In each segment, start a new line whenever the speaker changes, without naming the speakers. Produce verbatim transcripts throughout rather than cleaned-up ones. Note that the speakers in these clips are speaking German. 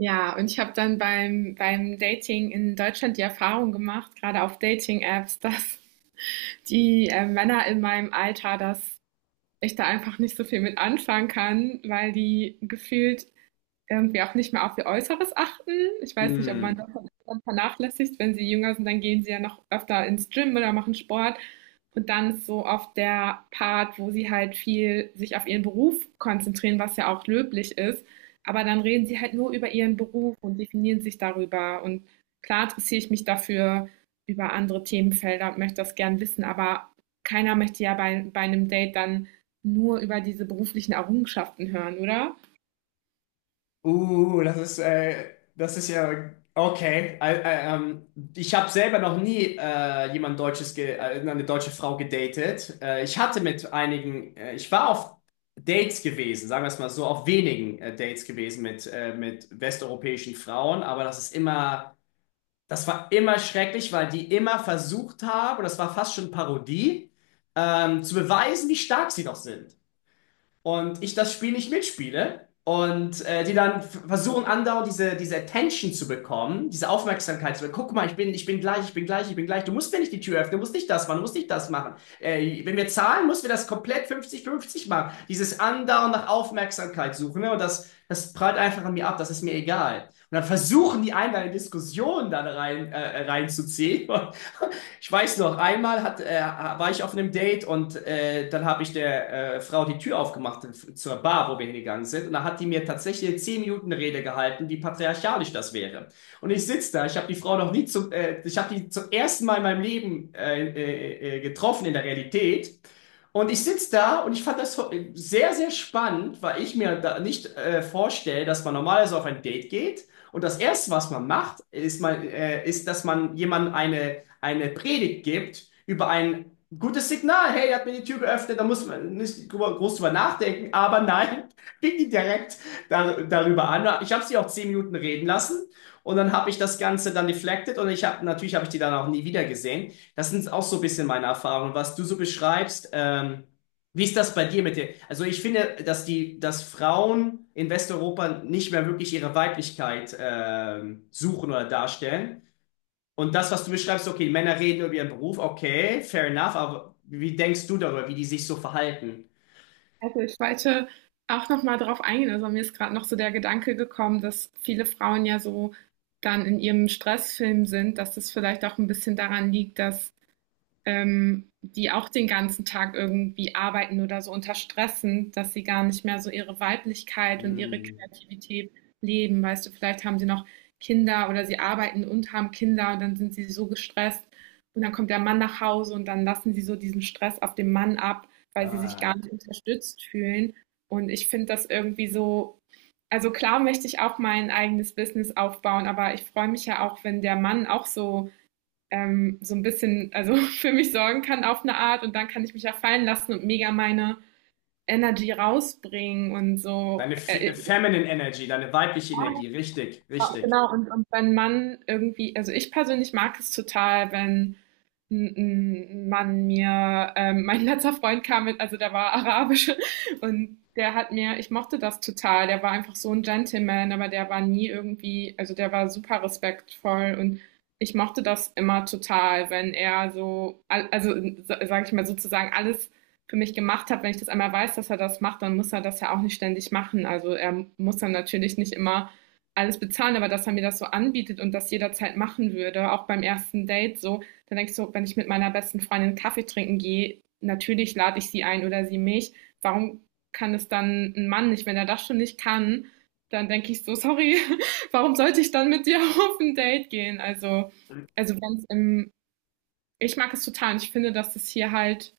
Ja, und ich habe dann beim beim Dating in Deutschland die Erfahrung gemacht, gerade auf Dating-Apps, dass die, äh, Männer in meinem Alter, dass ich da einfach nicht so viel mit anfangen kann, weil die gefühlt irgendwie auch nicht mehr auf ihr Äußeres achten. Ich weiß nicht, ob man
Mm.
das dann vernachlässigt. Wenn sie jünger sind, dann gehen sie ja noch öfter ins Gym oder machen Sport. Und dann ist so oft der Part, wo sie halt viel sich auf ihren Beruf konzentrieren, was ja auch löblich ist. Aber dann reden sie halt nur über ihren Beruf und definieren sich darüber. Und klar interessiere ich mich dafür über andere Themenfelder und möchte das gern wissen. Aber keiner möchte ja bei, bei einem Date dann nur über diese beruflichen Errungenschaften hören, oder?
Uh, das ist, äh, das ist ja okay. Ä- ä- ähm, ich habe selber noch nie äh, jemand Deutsches, ge äh, eine deutsche Frau gedatet. Äh, ich hatte mit einigen, äh, Ich war auf Dates gewesen, sagen wir es mal so, auf wenigen äh, Dates gewesen mit, äh, mit westeuropäischen Frauen, aber das ist immer, das war immer schrecklich, weil die immer versucht haben, und das war fast schon Parodie, ähm, zu beweisen, wie stark sie doch sind. Und ich das Spiel nicht mitspiele, und äh, die dann f- versuchen, andauernd diese, diese Attention zu bekommen, diese Aufmerksamkeit zu bekommen. Guck mal, ich bin, ich bin gleich, ich bin gleich, ich bin gleich. Du musst mir nicht die Tür öffnen, du musst nicht das machen, du musst nicht das machen. Äh, wenn wir zahlen, müssen wir das komplett fünfzig fünfzig machen. Dieses andauernd nach Aufmerksamkeit suchen, ne? Und das, das prallt einfach an mir ab, das ist mir egal. Und dann versuchen die einen, eine Diskussion dann rein, äh, reinzuziehen. Ich weiß noch, einmal hat, äh, war ich auf einem Date, und äh, dann habe ich der äh, Frau die Tür aufgemacht f- zur Bar, wo wir hingegangen sind. Und da hat die mir tatsächlich eine zehn Minuten Rede gehalten, wie patriarchalisch das wäre. Und ich sitze da, ich habe die Frau noch nie zum, äh, ich habe die zum ersten Mal in meinem Leben äh, äh, äh, getroffen in der Realität. Und ich sitze da, und ich fand das so- äh, sehr, sehr spannend, weil ich mir da nicht äh, vorstelle, dass man normalerweise auf ein Date geht. Und das Erste, was man macht, ist, man, äh, ist, dass man jemandem eine eine Predigt gibt über ein gutes Signal. Hey, er hat mir die Tür geöffnet, da muss man nicht groß drüber nachdenken. Aber nein, fing die direkt dar darüber an. Ich habe sie auch zehn Minuten reden lassen, und dann habe ich das Ganze dann deflected, und ich habe natürlich habe ich die dann auch nie wieder gesehen. Das sind auch so ein bisschen meine Erfahrungen, was du so beschreibst. Ähm, wie ist das bei dir, mit dir? Also ich finde, dass die, dass Frauen in Westeuropa nicht mehr wirklich ihre Weiblichkeit ähm, suchen oder darstellen. Und das, was du beschreibst, okay, Männer reden über ihren Beruf, okay, fair enough, aber wie denkst du darüber, wie die sich so verhalten?
Also ich wollte auch noch mal drauf eingehen. Also mir ist gerade noch so der Gedanke gekommen, dass viele Frauen ja so dann in ihrem Stressfilm sind, dass das vielleicht auch ein bisschen daran liegt, dass ähm, die auch den ganzen Tag irgendwie arbeiten oder so unter Stress sind, dass sie gar nicht mehr so ihre Weiblichkeit und ihre
Hm.
Kreativität leben. Weißt du, vielleicht haben sie noch Kinder oder sie arbeiten und haben Kinder und dann sind sie so gestresst und dann kommt der Mann nach Hause und dann lassen sie so diesen Stress auf den Mann ab, weil sie sich gar
Ah.
nicht unterstützt fühlen. Und ich finde das irgendwie so, also klar möchte ich auch mein eigenes Business aufbauen, aber ich freue mich ja auch, wenn der Mann auch so ähm, so ein bisschen, also für mich sorgen kann auf eine Art, und dann kann ich mich ja fallen lassen und mega meine Energy rausbringen und so.
Deine fe- äh,
Äh,
Feminine Energy, deine weibliche Energie, richtig, richtig.
genau, und, und wenn man irgendwie, also ich persönlich mag es total, wenn N- Mann mir, ähm, mein letzter Freund kam mit, also der war arabisch, und der hat mir, ich mochte das total, der war einfach so ein Gentleman, aber der war nie irgendwie, also der war super respektvoll, und ich mochte das immer total, wenn er so, al- also sage ich mal sozusagen alles für mich gemacht hat. Wenn ich das einmal weiß, dass er das macht, dann muss er das ja auch nicht ständig machen. Also er muss dann natürlich nicht immer alles bezahlen, aber dass er mir das so anbietet und das jederzeit machen würde, auch beim ersten Date, so dann denke ich so, wenn ich mit meiner besten Freundin Kaffee trinken gehe, natürlich lade ich sie ein oder sie mich. Warum kann es dann ein Mann nicht? Wenn er das schon nicht kann, dann denke ich so, sorry, warum sollte ich dann mit dir auf ein Date gehen? Also, also wenn's im, ich mag es total, und ich finde, dass es hier halt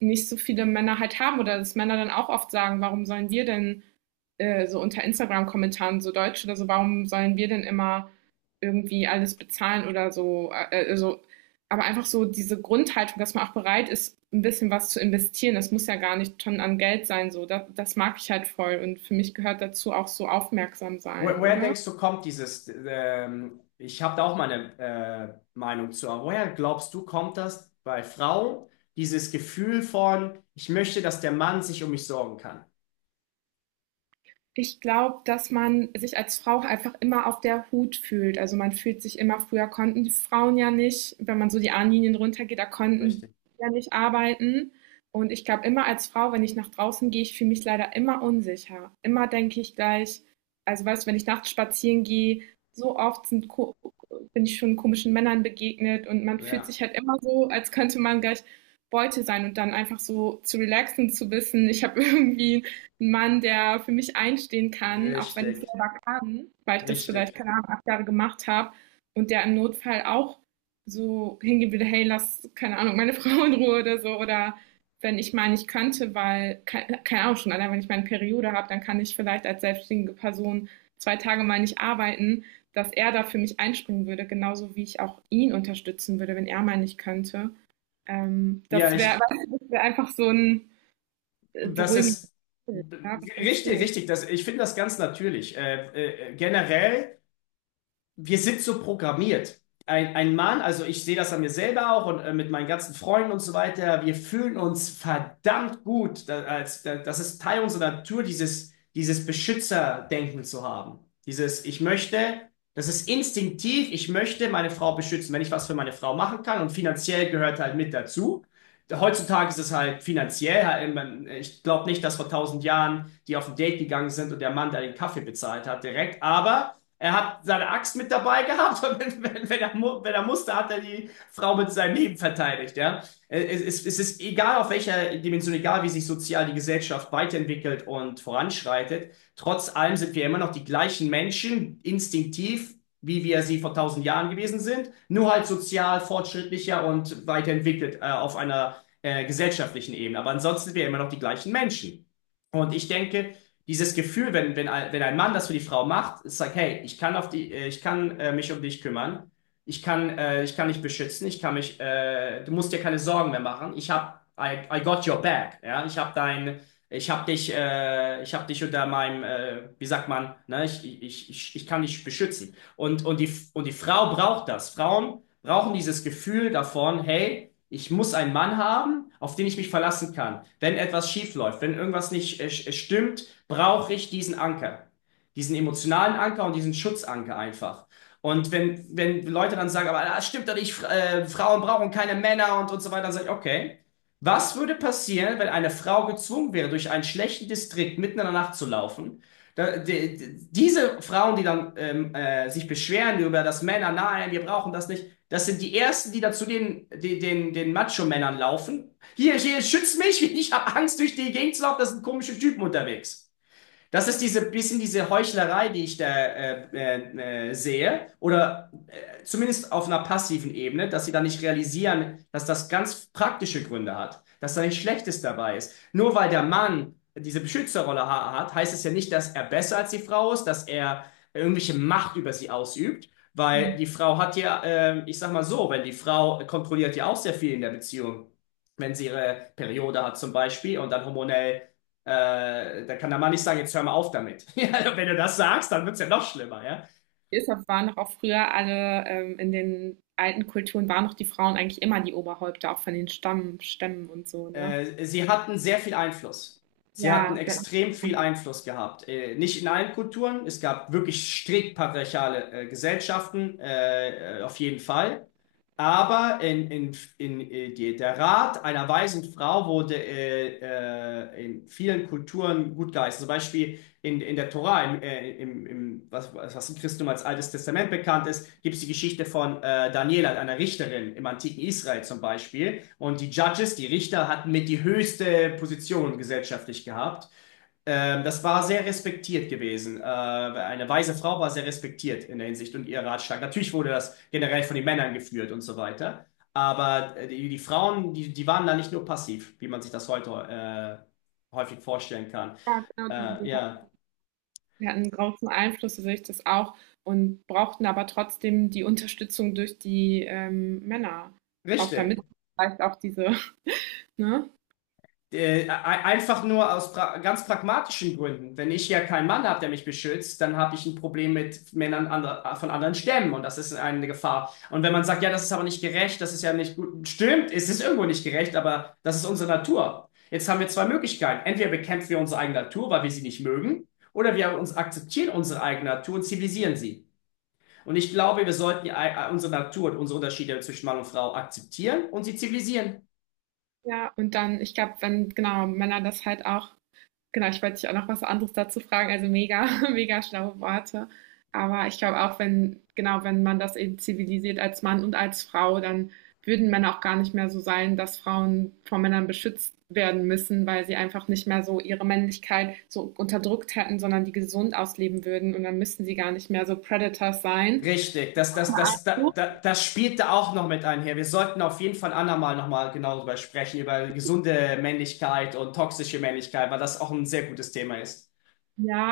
nicht so viele Männer halt haben, oder dass Männer dann auch oft sagen, warum sollen wir denn äh, so unter Instagram-Kommentaren, so Deutsche oder so, warum sollen wir denn immer irgendwie alles bezahlen oder so, äh, äh, so, aber einfach so diese Grundhaltung, dass man auch bereit ist, ein bisschen was zu investieren. Das muss ja gar nicht schon an Geld sein, so. Das, das mag ich halt voll. Und für mich gehört dazu auch so aufmerksam
Woher,
sein,
woher
oder?
denkst du, kommt dieses, ähm, ich habe da auch meine äh, Meinung zu, aber woher glaubst du, kommt das bei Frauen, dieses Gefühl von, ich möchte, dass der Mann sich um mich sorgen kann?
Ich glaube, dass man sich als Frau einfach immer auf der Hut fühlt. Also man fühlt sich immer, früher konnten die Frauen ja nicht, wenn man so die Ahnenlinien runtergeht, da konnten
Richtig,
die ja nicht arbeiten. Und ich glaube, immer als Frau, wenn ich nach draußen gehe, ich fühle mich leider immer unsicher. Immer denke ich gleich, also weißt du, wenn ich nachts spazieren gehe, so oft sind, ko- bin ich schon komischen Männern begegnet, und man fühlt
ja,
sich halt immer so, als könnte man gleich Beute sein. Und dann einfach so zu relaxen, zu wissen, ich habe irgendwie ein Mann, der für mich einstehen kann, auch wenn ich
richtig,
selber kann, weil ich das vielleicht,
richtig.
keine Ahnung, acht Jahre gemacht habe, und der im Notfall auch so hingehen würde, hey, lass, keine Ahnung, meine Frau in Ruhe oder so, oder wenn ich mal nicht könnte, weil, keine keine Ahnung, schon allein wenn ich meine Periode habe, dann kann ich vielleicht als selbstständige Person zwei Tage mal nicht arbeiten, dass er da für mich einspringen würde, genauso wie ich auch ihn unterstützen würde, wenn er mal nicht könnte. Ähm,
Ja,
das wäre
ich.
wär einfach so ein, äh,
Das
beruhigendes
ist
Gefühl, oder? Was denkst
richtig,
du?
richtig. Das, ich finde das ganz natürlich. Äh, äh, generell, wir sind so programmiert. Ein, ein Mann, also ich sehe das an mir selber auch und äh, mit meinen ganzen Freunden und so weiter, wir fühlen uns verdammt gut. Da, als, da, das ist Teil unserer Natur, dieses, dieses Beschützerdenken zu haben. Dieses, ich möchte, das ist instinktiv, ich möchte meine Frau beschützen, wenn ich was für meine Frau machen kann, und finanziell gehört halt mit dazu. Heutzutage ist es halt finanziell, halt, man- ich glaube nicht, dass vor tausend Jahren die auf ein Date gegangen sind und der Mann da den Kaffee bezahlt hat direkt, aber. Er hat seine Axt mit dabei gehabt, und wenn, wenn, wenn, er, mu- wenn er musste, hat er die Frau mit seinem Leben verteidigt. Ja? Äh, Es, es, es ist egal, auf welcher Dimension, egal wie sich sozial die Gesellschaft weiterentwickelt und voranschreitet, trotz allem sind wir immer noch die gleichen Menschen, instinktiv, wie wir sie vor tausend Jahren gewesen sind, nur halt sozial fortschrittlicher und weiterentwickelt, äh, auf einer äh, gesellschaftlichen Ebene. Aber ansonsten sind wir immer noch die gleichen Menschen. Und ich denke, dieses Gefühl, wenn, wenn, ein, wenn ein Mann das für die Frau macht, ist like, hey, ich kann auf die, äh, ich kann äh, mich um dich kümmern, ich kann, äh, ich kann dich beschützen, ich kann mich, äh, du musst dir keine Sorgen mehr machen. Ich habe, I, I got your back, ja, ich habe dein, ich habe dich, äh, ich habe dich unter meinem, äh, wie sagt man, ne, ich, ich, ich, ich kann dich beschützen. Und, und die, und die Frau braucht das. Frauen brauchen dieses Gefühl davon, hey, ich muss einen Mann haben, auf den ich mich verlassen kann. Wenn etwas schief läuft, wenn irgendwas nicht äh, stimmt, brauche ich diesen Anker. Diesen emotionalen Anker und diesen Schutzanker einfach. Und wenn, wenn Leute dann sagen, aber das stimmt doch nicht, äh, Frauen brauchen keine Männer und, und so weiter, dann sage ich, okay. Was würde passieren, wenn eine Frau gezwungen wäre, durch einen schlechten Distrikt mitten in der Nacht zu laufen? Da, die, die- diese Frauen, die dann ähm, äh, sich beschweren über das Männer, nein, wir brauchen das nicht, das sind die ersten, die dann zu den, die, den, den Macho-Männern laufen. Hier, hier, schütz mich, ich habe Angst, durch die Gegend zu laufen, das sind komische Typen unterwegs. Das ist diese bisschen diese Heuchlerei, die ich da äh, äh, äh, sehe, oder äh, zumindest auf einer passiven Ebene, dass sie da nicht realisieren, dass das ganz praktische Gründe hat, dass da nichts Schlechtes dabei ist. Nur weil der Mann diese Beschützerrolle ha hat, heißt es ja nicht, dass er besser als die Frau ist, dass er irgendwelche Macht über sie ausübt, weil die Frau hat ja, äh, ich sag mal so, wenn die Frau kontrolliert ja auch sehr viel in der Beziehung, wenn sie ihre Periode hat zum Beispiel und dann hormonell, äh, da kann der Mann nicht sagen, jetzt hör mal auf damit. Wenn du das sagst, dann wird's ja noch schlimmer, ja.
Deshalb waren doch auch früher alle ähm, in den alten Kulturen waren doch die Frauen eigentlich immer die Oberhäupter, auch von den Stamm, Stämmen und so, ne?
Äh, sie hatten sehr viel Einfluss. Sie hatten
Ja, ja,
extrem viel Einfluss gehabt. Äh, nicht in allen Kulturen. Es gab wirklich strikt patriarchale äh, Gesellschaften, äh, äh, auf jeden Fall. Aber in, in, in, äh, die, der Rat einer weisen Frau wurde äh, äh, in vielen Kulturen gut geheißen. Zum Beispiel in, in der Tora, im, äh, im, im, was, was im Christentum als Altes Testament bekannt ist, gibt es die Geschichte von äh, Daniela, einer Richterin im antiken Israel zum Beispiel, und die Judges, die Richter, hatten mit die höchste Position gesellschaftlich gehabt. Ähm, das war sehr respektiert gewesen. Äh, eine weise Frau war sehr respektiert in der Hinsicht, und ihr Ratschlag. Natürlich wurde das generell von den Männern geführt und so weiter. Aber äh, die, die Frauen, die, die waren da nicht nur passiv, wie man sich das heute äh, häufig vorstellen kann.
ja, genau, die,
Äh,
die
ja,
hatten, die hatten großen Einfluss durch das auch, und brauchten aber trotzdem die Unterstützung durch die ähm, Männer, auch damit
richtig.
vielleicht auch diese, ne?
Äh, e- einfach nur aus pra ganz pragmatischen Gründen. Wenn ich ja keinen Mann habe, der mich beschützt, dann habe ich ein Problem mit Männern ander von anderen Stämmen, und das ist eine Gefahr. Und wenn man sagt, ja, das ist aber nicht gerecht, das ist ja nicht gut, stimmt, es ist irgendwo nicht gerecht, aber das ist unsere Natur. Jetzt haben wir zwei Möglichkeiten. Entweder bekämpfen wir unsere eigene Natur, weil wir sie nicht mögen, oder wir uns akzeptieren unsere eigene Natur und zivilisieren sie. Und ich glaube, wir sollten äh, unsere Natur und unsere Unterschiede zwischen Mann und Frau akzeptieren und sie zivilisieren.
Ja, und dann, ich glaube, wenn genau Männer das halt auch. Genau, ich wollte dich auch noch was anderes dazu fragen. Also mega, mega schlaue Worte. Aber ich glaube auch, wenn, genau, wenn man das eben zivilisiert als Mann und als Frau, dann würden Männer auch gar nicht mehr so sein, dass Frauen von Männern beschützt werden müssen, weil sie einfach nicht mehr so ihre Männlichkeit so unterdrückt hätten, sondern die gesund ausleben würden. Und dann müssten sie gar nicht mehr so Predators sein.
Richtig, das, das, das, das, das, das spielt da auch noch mit einher. Wir sollten auf jeden Fall andermal nochmal genau darüber sprechen, über gesunde Männlichkeit und toxische Männlichkeit, weil das auch ein sehr gutes Thema ist.
Ja,